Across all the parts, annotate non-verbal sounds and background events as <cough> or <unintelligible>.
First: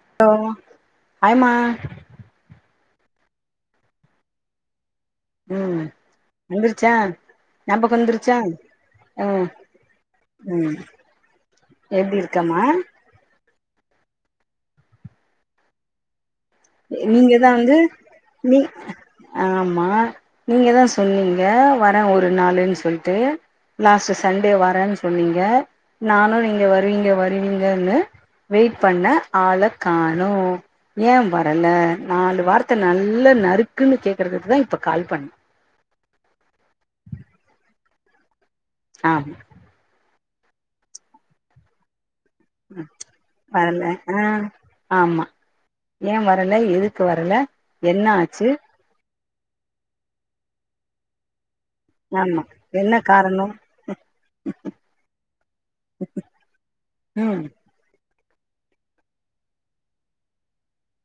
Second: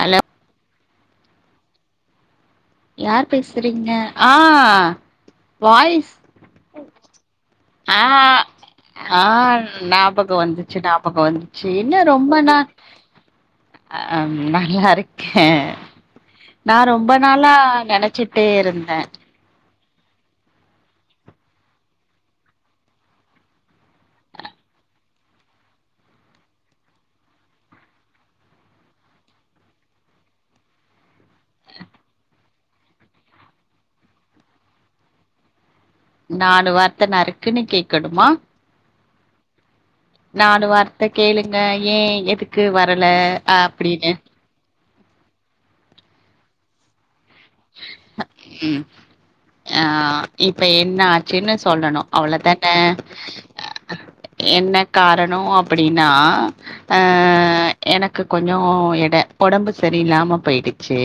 hello ஹ hi மா யார் பேசுறீங்க ஆஹ் உம் வந்தருச்சா ஆஹ் ஆஹ் ஞாபகம் ம் வந்துச்சு ஞாபகம் வந்துச்சு இன்ன எப்டி ரொம்ப இருக்கமா நாள் ஆஹ நல்லா இருக்கேன் நான் ரொம்ப நீங்க தா நாளா வந்து நினைச்சிட்டே இருந்தேன் மா நீங்க தான் சொன்னீங்க வரே ஒரு நாளுன்னு சொல்லிட்டு லாஸ்ட்ட் சண்டே வரேன்னு சொன்னீங்க நானும் நீங்க வருவீங்க வருவீங்கனு வெயிட் பண்ண ஆளை காணோம் ஏ வ ல்ல நாலு வார்த்தை நல்ல நறுக்குன்னு கேக்குறதுக்குதான் இப்ப கால் பண்ண நாலு வார்த்த நறுக்குன்னு கேக்கணும் ஆஹ் நாலு வார்த்தை கேளுங்க ஏன் எப் த்துக்கு வரல வரல அப்படின்னு ஆ ஆமா ஏன் வரல எதுக்கு வர என்ன ஆச்சு ஆஹ் இப்ப என்ன ஆச்சுன்னு சொல்லணும் ஆமா அவ்வளோதான என்ன காரணம் என்ன காரணம் அப்படின்னா ம் எனக்கு கொஞ்சம் இட உடம்பு சரில்லாம போயிடுச்சு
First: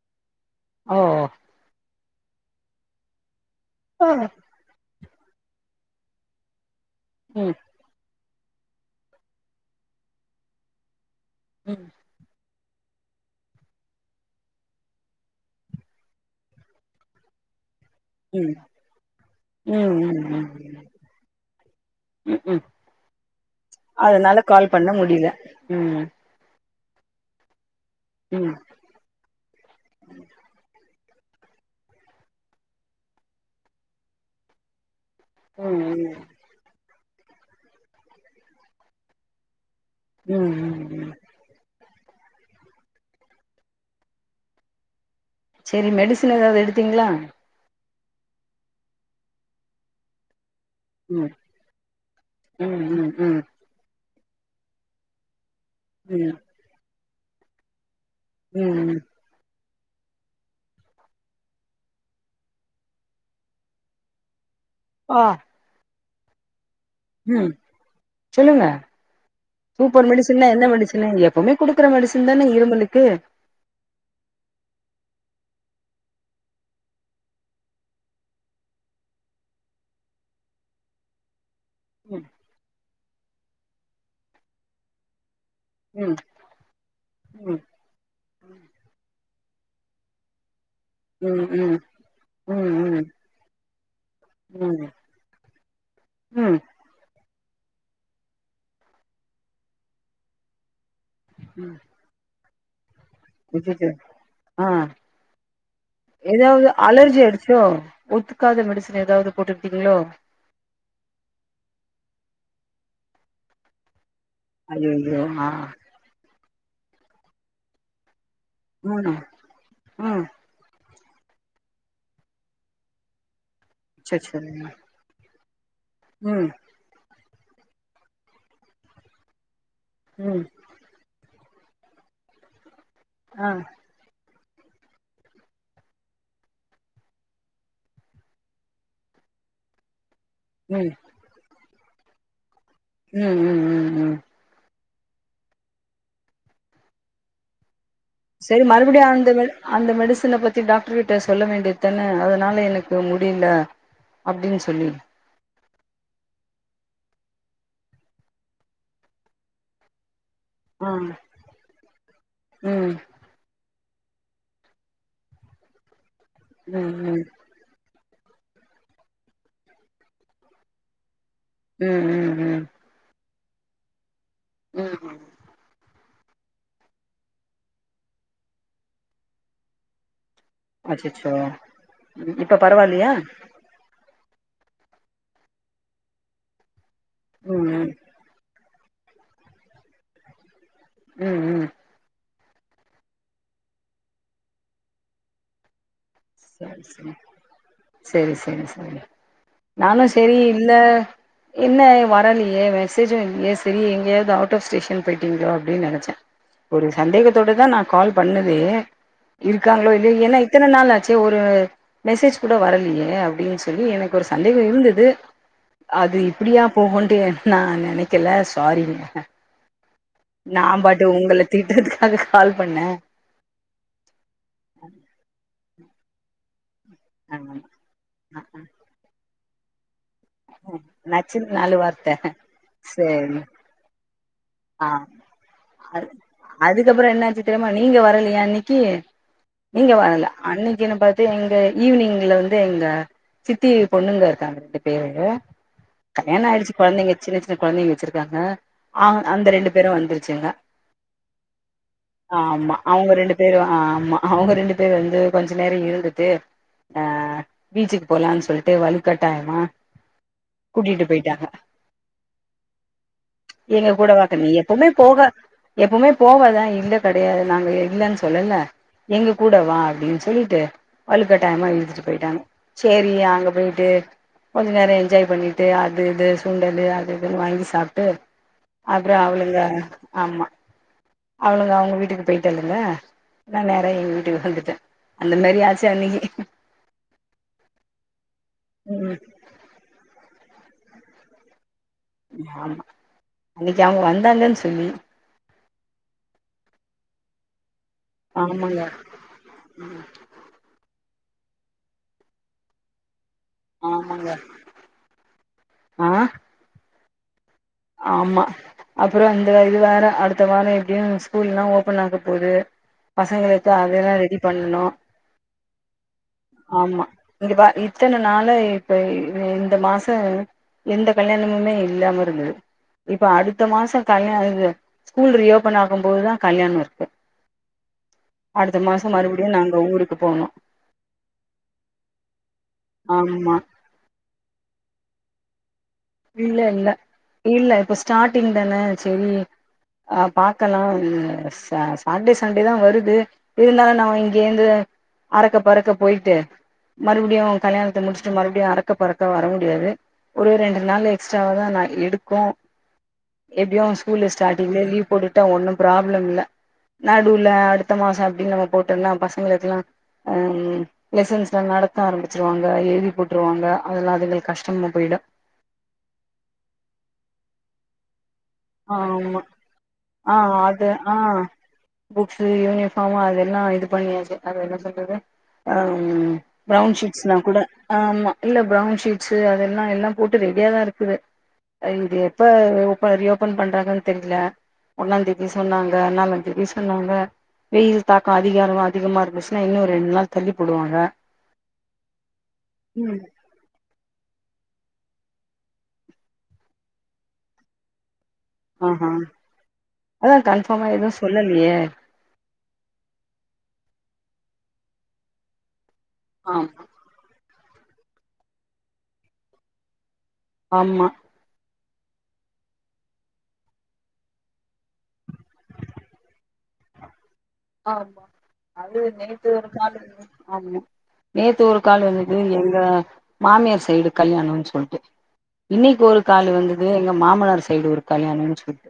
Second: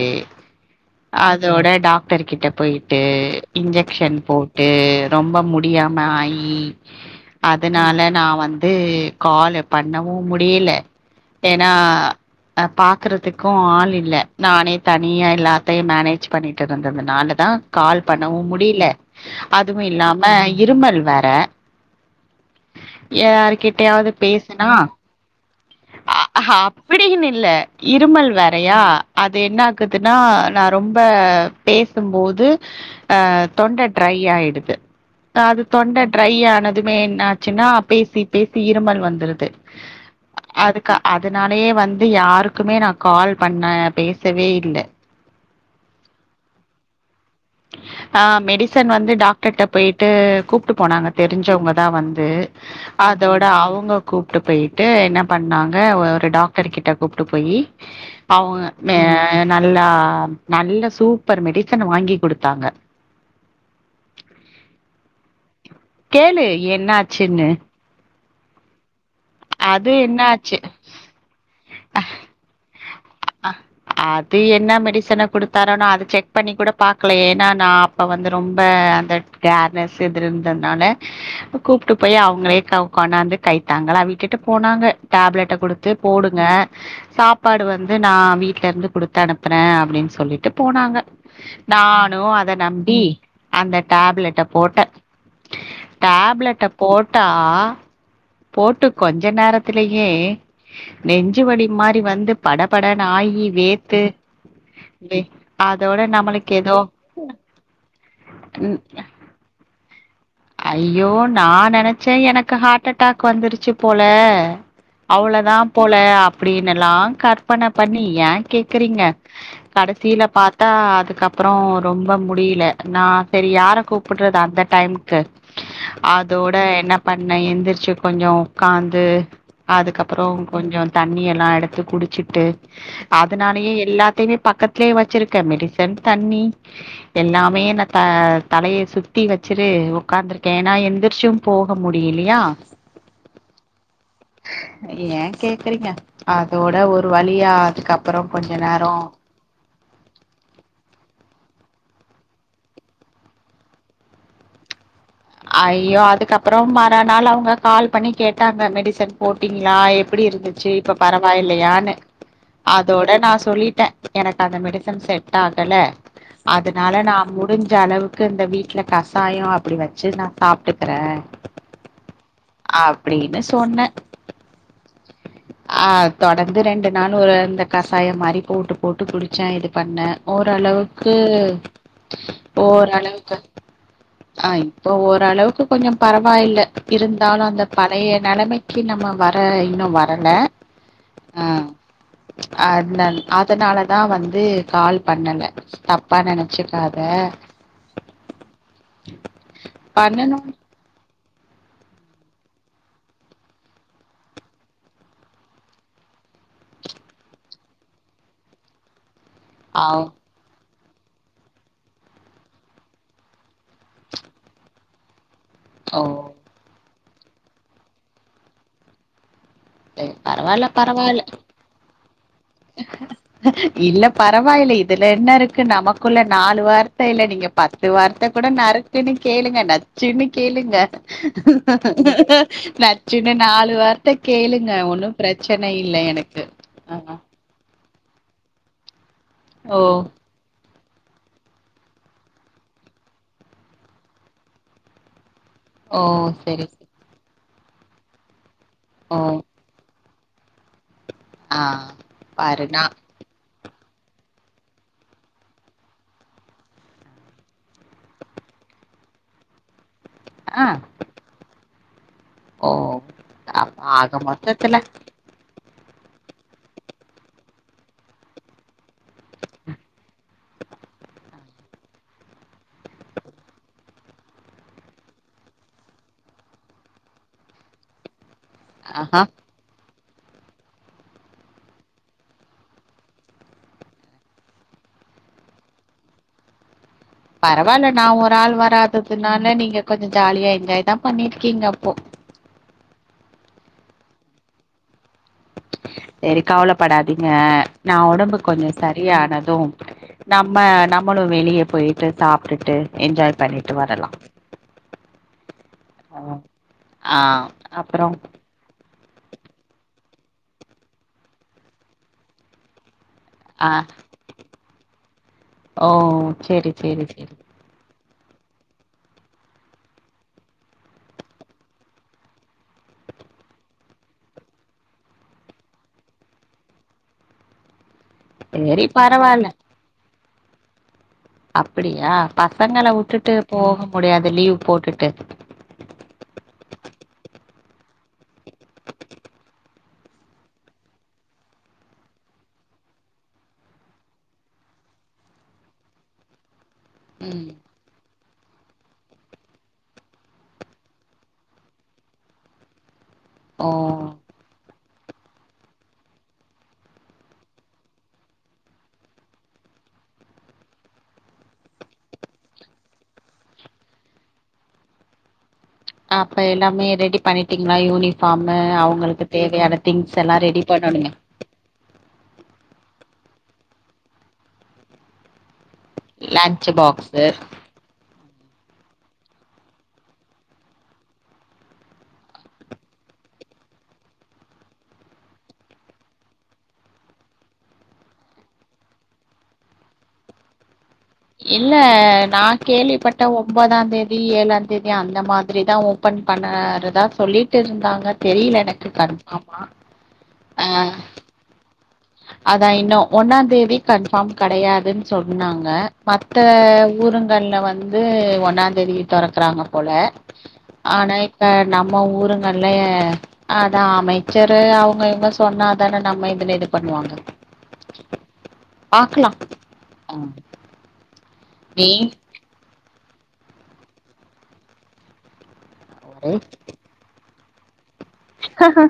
ஓ அதோட டாகர் த்தருக்கிட்ட போயிட்டு ஆ இன்ஜெக்ஷன் போட்டு ரொம்ப முடியாம ஆயி ம் அதனால நான் வந் வந்து கால பண்ணவும் முடில ஏன்னா ம் அஹ் பாக்குறதுக்கும் ஆள் இல்லை நானே தனியா இல்லா <unintelligible> மேனேஜ் பண்ணிட்டு இருந்ததுனால தான் கால் பண்ணவும் ம் முடியல அதுவும் ம் இல்லாம ம் ம் இருமல் வேற ம் ம் யாருக்கிட்டயாவது அதனால பேசனா கால் பண்ண முடியல ம் விடுனு இல்ல இருமல் ம் வேறையா அது என்ன ஆக்குதுன்னா ரொம்ப பேசும்போது அஹ் தொண்டை ட்ரை ஆயிடுது அது ம் தொண்டை ம் ட்ரை ஆனது எதுமே என்ன ஆச்சுன்னா பேசி பேசி இருமல் வந்துருது ம் ம் அதுக்கு ம் அதனாலயே வந்து ந்து யாருக்குமே நான் கால் பண்ணே பேசவே இல்லை சரி மெடிசன் ஏதாவது எடுத்தீங்ளா ஆ மெடிசன் வந்து டாக்டர்க்ட போயிட்டு கூப்ட்டு போனாங்க ம் தெரிஞ்சவங்க தான் வந்து ம் ம் ம் அதோட அவங்க கூப்ட்டு போயிட்டு என்ன பண்ணாங்க ஒரு ம் டாக்டர் கிட்ட கூட்டு போய் அவங்க ம் மே ம் ந நல்லா நல்ல சூப்பர் மெடிசன் வாங்கி குடு ட்டாங்க ஆஹ் கேளு என்ன ஆச்சுன்னு சொல்லுங்க சூப்பர் மெடிசின்னா என்னாச்சு எந்த மெடிசினு எப்பவுமே குடுக்குற மெடிசின்தான இரும்பலுக்கு கொடுத்தாரோ நா அத செக் பண்ணி கூட பாக்கல ஏன்னா நா அப்போ வந்து ரொம்ப அந்த கேர்லஸ் இது இருந்ததுனால கூப்ட்டு போய் ம் அவங்களே க கொண்டாந்து கைத்தாங்கலா விட்டுட் ட்டு போனாங்க டேப்லெட் கிட்ட கொடுத்து ம் போடுங்க ம் சாப்பாடு வந்து நா வீட்ல இருந்து குடுத்து அனுப்புறேன் அப்டின்னு சொல்லிட்டு போனாங்க ம் ம் நானும் அத ம் நம்பி ம் அந்த டேப்லெட்டை ம் போட்டேன் ம் டேப்லெட்ட போட்டா ஆ போட்டு கொஞ்ச நேரத்துலயே நெஞ்சு வலி ம் மாரி வந்து படப்பட <unintelligible> ஆ வே அதோட நம்மளுக்கு ஏதாவது ஏதோ அலர்ஜி ஆயிடுச்சோ ஒத்துக்காத ம் மெடிசன் ஏதாவது போட்டுக்டீங்களோ ஐயோ நா நெனைச்சேன் எனக்கு ஹார்ட் அட்டாக் வந்துருச்சு போல் ல ஐயையோ ஆ அவ்ளோதா போல அப் அப்படின்னுல்லாம் கற்பனை பண்ணி ஏன் கேக்குறீங்க ம் ம் கடைசில பாத்தா அதுக் க்க அப்பறம் ரொம்ப முடில நான் சரி யா <unintelligible> கூப்புடுறது அச்சச்சோ அந்த டைம்க் அ ம் அதோட என்ன பண்ண எந்திரிச்சு கொஞ்சம் உட்காந்து அதுக்கப்புறம் ம் கொஞ்சம் தண்ணி எல்லாம் எடுத்து குடிச்சிட்டு ஆ அதனாலயே எல்லாத்தையுமே பக்கத்தலயே வச்சிருக்கேன் மெடிசன் தண்ணி எல்லாமே ந த தலையை சுத்தி வச்சுரு உக்காந்துருக்கே நா ம் எந்திருச்சும் போ <unintelligible> முடியலையா ம் ம் ம் ம் ஏன் கேக்குறீங்க அதோட ஒரு வழியா அதுக்கப் சரி மறுபடியும் <unintelligible> அந்த மெடிசன பத்தி டாக்டர் கிட்ட சொல்ல வேண்டியத்தான்ன அதனால எனக்கு முடில அப்டின்னு சொல்லி ஐயோ அதுக்கப்றோ மறா நாள் அவங்க கால் பண்ணி கேட்டாங்க மெடிசன் போட்டீங்களா எப்டி இருந்துச்சு ஆ இப்ப பரவாயில்லையான்னு ம் ம் அதோட நான் சொல்லிட்டேன் எனக்கு அந்த மெடிசன் செட் ஆகல ம் அதனால நா ம் முடிஞ்ச அளவுக் இந்த வீட்டுல கசாயம் அப்டி வச்ச சேர் நான் சாப்ட்டுக்கறேன் உம் உம் உம் ன்னு சொன்ன ம் ஹும் ஆ தொடர்ந்து ரெண்டு நாள் ஒரு அந்த கஷாயம் மாரி போட்டு போட்டு குடிச்சே இது பண்ணே ஓரளவுக்கு அச்சச்சோ இப்ப பரவாயில்லையா ஓரளவுக்கு <unintelligible> இப்போ ஓரளவுக்கு கொஞ்சம் பரவாயில்ல இருந்தாலும் அந்த ம் ம் பழைய நலமை <unintelligible> நம்ம வர இன்னும் வரல உம் உம் அதனா அதனாலதா வந்து கால் பண்ணல <unintelligible> ப்பா சரி நனச்சிக்காத சரி நானும் சரி இல்ல என்ன வரலியே மெசேஜும் இல்லயே செரி எங்கேயாவது அவுட் ஆஃப் ஸ்டேஷன் போயிட்டீங்ளோ அப்டின்னு நினச்சேன் ஒரு சந்தேகத்தோடதான் நான் கால் பண்ணதே இருக்காங்களோ அவ் இல்லையோ ஏன்னா இத்தன நாள் ஆச் ஒரு மெசேஜ் கூட வரலையே அப்படின்னு சொல்லி எனக்கு ஒரு சந்தேகம் இருந்தது ஓ அது இப்படியா போகும்னு <unintelligible> நா நெனைக்கல சாரிங்க சேரி பரவால்ல நான் பாட்டு பரவால்ல உங்கள திட்டரது அது இல்ல பரவாயில்ல இதுல என்ன இருக் க்கு நமக்குள்ள நாலு வார் இல்ல இல்ல நீங்க பத்து வார்த்தை கூட நறுக்குன்னு கேளுங்க நச்சின்னு கேளுங்க நச்சுன்னு நாலு வார்த்த நச்சின்னு சேரி நாலு வார் கேளுங்க ஆ ஒன்னும் பிரச்சன இல்ல எனக்கு ஆ ஆ திரமா நீங்க வரலையா இன்னிக்கி ஓ நீங்க வரல அன்னைக்கு னை பாத்து எங்க ஈவினிங்ல வந்து எங்க சித்தி பொண்ணுங்க இருக்காங்க ரெண்டு பேரு ஓ கல்யாணம் சரி ஆயிச்சு சரி குழந்தைங்க சின்ன சின்ன த்தன குழந்தைங்க வச்சிருக்காங்க ஓ அந்த ரெண்டு பேரும் வந்துரு <unintelligible> ஆ ஆமா பாருனா அவங்க ரெண்டு பேரும் ஆ ம்மா அவங்க ரெண்டு பேர் வந்து கொஞ்ச நேரம் இருந்துட்டு அஹ் பீச்சுக்கு போலான்னு சொல்லிட்டு வழு கட்டாயமா ஆ கூட்டிட்டு போயிட்டாங்க ஓ எங்க அ கூடவாக்க நீ எப்பவுமே போக எப்பவுமே போவதான் இல்ல கிடையாது நாங்க இல்லன்னு சொல்லல எங்க கூட வா அப்டின்னு சொல்லிட்டு வழுக் கட்டாயமா இழுதிட்டு போயிட்டாங்க செரி அங்க போயிட்டு கொஞ்ச நேரம் என்ஜாய் பண்ணிட்டு அது இது சுண்டலு அது இதுன்னு வாங்கி சாப்ட்டு ஆஹா அப்புறம் அவளுங்க ஆமா அவனுங்க அவங்க வீட்டுக்கு போயிட்டல்லங்க நான் நேர எங்க வீட்டுக்கு வந்துட்டேன் அந்த மாரி ஆச்சி அன்னைக்கி வராதுனால நீங்க கொஞ்சம் ஜாலியா இங்க இதான் பண்ணிருக்கீங்க அப்போ ஆமா அன்னைக்கு அவங்க வந்தாங்கன்னு சொல்லி சரி கவலைப்படாதீங்க நான் உடம்பு கொஞ்சம் ஆமாங்க சரியானதும் நம்ம நம் நம்மளும் வெளிய போயிட்டு சாப்ட்டுட்டு என்ஜாய் பண்ணிட்டு வரலாம் ஆமாங்க ஆ ஹ ஆஹ் ஆமா அப்புறம் அந்த இது வாரம் அடுத்த வாரம் எப்படின்னு ஸ்கூல்ல்லாம் ஓபன் ஆக போகுது பசங்க ஆ எத்த அதெல்லாம் ரெடி பண்ணனும் ஓ செரி ஆமா செரி செரி இங்கப்ப இத்தனை நாலு இப்ப இந்த மாசம் எந்த கல்யாணமுமே இல்லாம இருந்தது இப்ப அடுத்த மாசம் கல்யாணம் இது ஸ்கூல் ரியோபென் ஆகும்போதுதான் கல்யாணம் இருக்கு அடுத்த செரி மாசம் பரவால்ல மறுபடியும் நாங்க ஊருக் க்கு போணும் அப்படியா பசங்களை வுட்டுட்டு ஆமா போக முடியாது லீவ் போட்டுட்டு இல்ல இல்ல இல்ல இப்ப ஸ்டார்ட்டிங் தான செரி அஹ் பாக்கலாம் ச சாட்டர்டே சண்டே தான் வருது இருந்தாலும் நான் இங்கந்து அறக்க பறக்க போய்ட்டு மறுபடியும் ம் அவன் கல்யாணத்தை முடிச்ச மறுபடியும் அறக்க பறக்க வர முடியாது ஒரு ரெண்டு அதனால எக்ஸ்ட்ராவ தான் நான் எடுக்கும் ஓ எப்டியு ஸ்கூலு ஸ்டார்டிங்ல லீவ் போட்டுட்டா ஒன்னும் ப்ராப்ளம் இல்ல நடுவுல அடுத்த மாசோ அப்டின்னு நம்ம போட்டோம்னா பசங்களுக்கெல்லா ஆ லெசன்ஸ்லா நடத்த ஆரம்பிச்சிருவாங்க எழுதி போட்ருவாங்க அதெல்லா அதுங்களுக்கு கஷ்டமா போயிடு அப்ப எல்லாமே ரெடி பண்ணிட்டீங்களா யூனி <unintelligible> அவங்களுக்கு ஆமா தேவையான திங்ஸ் ஆ எல்லாம் ரெடி அது பண்ணணுமே ஆ புக்ஸு யூனிஃபார்மு அதெல்லா இது பண்ணியாச்சு அத என்ன சொல்றது ஆ லன்ச் பிரவுன் பாக்ஸு ஷீட்ஸ்லா கூட ஆமா இல்ல ப்ரவுன் ஷீட்ஸ்சு அதெல்லாம் எல்லாம் போட்டு ரெடியா தான் இருக்குது இது எப்ப ப்ப ரியோப் ஓப்பன் பண்றாங்கன்னு தெரியல ஒன்னாந்ததி சொன்னாங்க நாலாம் தேதி சொன்னாங்க வெயில் தாக்கம் அதிகாரம் அதிகமா இருந்துச்சுன்னா இன்னும் ரெண்டு நாள் தள்ளி போடுவாங்க இல்ல நா ம் கேள்விப்பட்ட ஒம்பதாந் தேதி ஏழாந் தேதி அந்த மாதிரி தான் ஓபன் பண்ணறதா சொல்லிட்டு இருந்தாங்க தெரியல எனக்கு ஆஹ் ஹா கன்ஃபார்மா அதா கன்ஃபார்ம் எதுவு சொல்லலையே அதான் இன்னும் ஒன்னாந்தேதி கன்ஃபார்ம் கடையாதுன்னு சொன்னாங்க மத்த ஆமா ஊருங்கள்ல வந் வந்து ஒண்ணாந்தேதி தொறக்கறாங்க போல ஆமா ஆனா இப்ப நம்ம ஊருங்கல்ல அதா அமைச்சரு அவங்க இவங்க சொன்னாதான நம்ம இதுல இது பண்ணுவாங்க ஆமா அது பாக்கலா நேத்து ஒரு கால் ஆ ஆமா நேத்து ஒரு நீ கால் வந்தது எங்க மாமியார் சைடு கல்யாணோன்னு சொல்ட்டு இன்னிக்கு ஒரு கால் வந்தது எங்க மாமனார் செ சைடு ஒரு கல்யாணம்னு சொல்லிட்டு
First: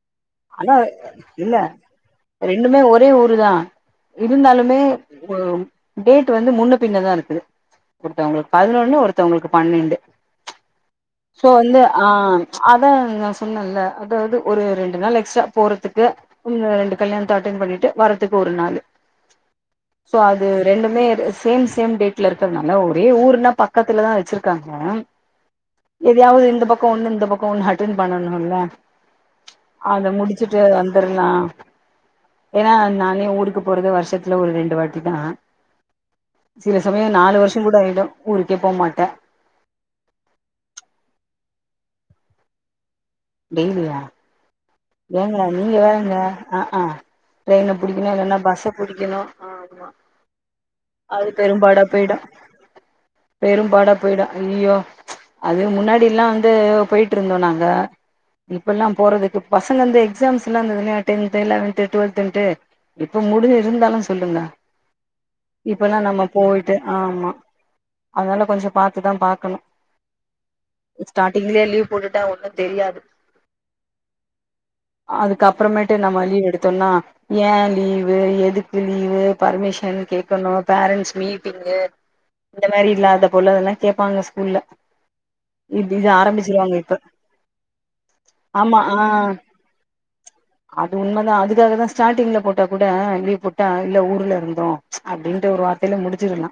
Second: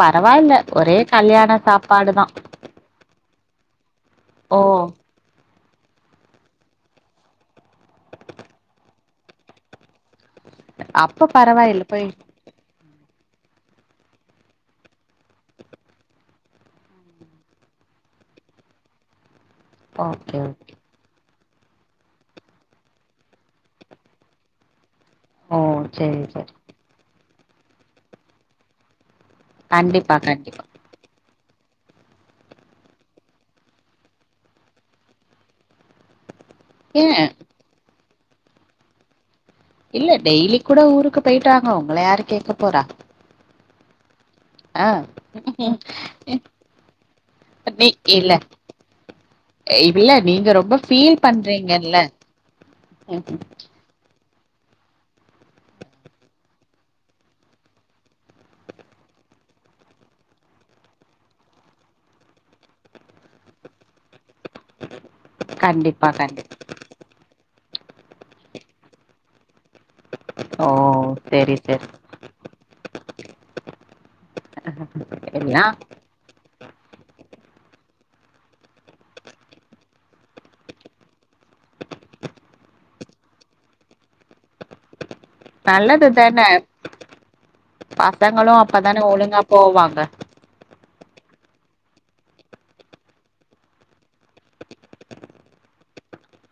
பரவால்ல ஆனா ஒரே கல்யாண இல்ல சாப்பாடுதா ரெண்டுமே ஒரே ஊரு தான் ஓ இருந்தாலுமே உ டேட் வந்து முன்ன பின்னதா இருக்குது ஒருத்தவங்களுக்கு பதினொன்னு ஒருத்தவங்களுக்கு பன்னெண்டு அப்ப சோ வந்து பரவாயில்ல போய் ஆஹ் அத் அதான் நான் சொன்னல்ல அதாவது ஒரு ரெண்டு நாள் எக்ஸ்ட்ரா போறதுக்கு ஒண்ணு ரெண்டு கல்யாந்த அட்டென் பண்ணிட்டு வர்றதுக்கு ஒரு நாள் சோ ஓகே அது ஓகே ரெண்டுமே சேம் சேம் டேட்ல இருக்கறனால ஒரே ஊர்ல பக்கத்துலதா வச்சிருக்காங்க ஓ சேரி எதாவது சேரி இந்த பக்கோ ஒண்ணு இந்த பக் ஃபோன் அட்டன் பண்ணணும்ல அத கண்டிப்பா முடிச்சிட்டு கண்டிப்பா வந்தர்லாம் ஏன்னா நானே ஊருக்கு போறது வருஷத்துல ஒரு ரெண்டு வாட்டி தான் சில ஏ சமயோ நாலு வருஷங் கூட ஆயிடு ஊருக்கே போமாட்டே இல்ல டெய்லி கூட ஊருக்கு போயிட்டு வாங்க உங்கள யாரு கேக்க போறா டெய்லியா ஆ ஏங்க நீங்க வேறங்க அ ஆ ட்ரெயின நீ பிடிக்கணு இல்ல இல்லைன்னா பஸ்ஸ பிடிக்கணு ஆமா இல்ல நீங்க ரொம்ப ஃபீல் அது பெரும்பாடா பண்றீங்கல்ல போயிடு பெரும்பாடா போயிடு ஐயோ அது முன்னாடி எல்லாம் வந்து போய்ட்ருந்தோ நாங்க இப்ப எல்லாம் போறதுக்கு பசங்க வந்து எக்ஸாம்ஸ் எல்லா இருந்துதுங்க டென்த்து லெவன்த்து டுவெல்த்துன்ட்டு இப்ப முடிஞ்சுது இருந்தாலு சொல்லுங்க இப்பல்லா கண்டிப்பா நம்ம கண்டிப்பா போயிட்டு ஆ ஆமா அதனால கொஞ்ச பாத்துதா பாக்கணு ஓ செரி ஸ்டார்ட்டிங்லயே செரி லீவ் போட்டுட்டா ஒண்ணும் தெரியாது எல்லா அதுக்கப்புறமேட்டு நம்ம லீவ் எடுத்தோம்னா ஏன் லீவ் லீவு எதுக்கு லீவு பர்மிஷன் கேக்கணு பேரண்ட்ஸ் மீட்டிங்கு இந்த மாரி இல்லாத போல அதெல்லா கேப்பாங்க ஸ்கூல்ல இது நல்லது இது தான ஆரம்பிச்சிருவாங்க இப்ப பசங்களு ஆமா அப்பதான ஆ ஒழுங்கா போவாங்க அது உண்மதா அதுக்காகதா ஸ்டார்ட்டிங்ல போட்டா கூட லீவ் போட்டா இல்ல ஊர்ல இருந்தோ அப்டின்ட்டு ஒரு வார்த்தைல முடிச்சிடலா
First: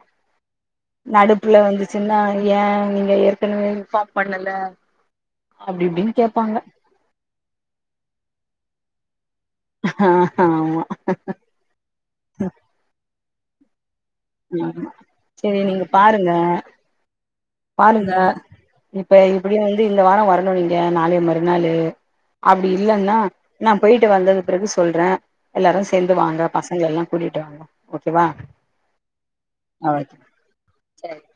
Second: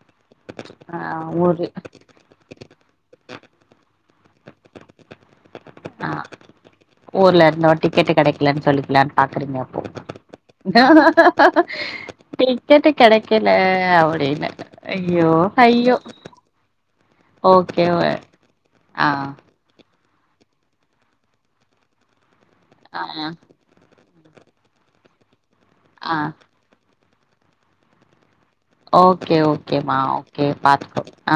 ஆ நடுப்புல ஊரு வந்துச்சுன்னா ஏன் நீங்க எதுக் ஏற்கனவே இன்ஃபார்ம் பண்ணல அப்டி ஆ இப்டின்னு <unintelligible> ஊர்ல இருந்தோ டிக்கெட்டு கெடைக்கலன்னு சொல்லிக்கலான் பாக்கறீங்க அப்போ ஆமா டிக்கெட்டு கெடைக் க்கில அவ ஆமா செரி நீங்க பாருங்க ஓகே பாருங்க ஆ இப்ப இப்டியே வந்து இந்த வாரோ வரணு நீங்க நாளைய மறுநாளு அப்டி ஆ இல்லன்னா நான் போய் ட்டு வந்தது பிறகு சொல்றே எல்லாரும் ஆ சேந்து வாங்க பசங்க எல்லா கூட்டிட்டு வாங்க ஓகேவா ஓகே ஓகேமா ஓகே பாக்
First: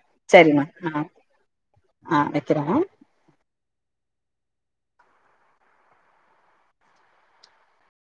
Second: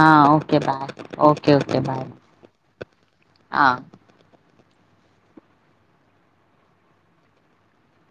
ஆ ஓகே சரிம்மா பாய் ஆ ஓகே ஓகே பாய்மா ஆ வைக்கிறே ஆ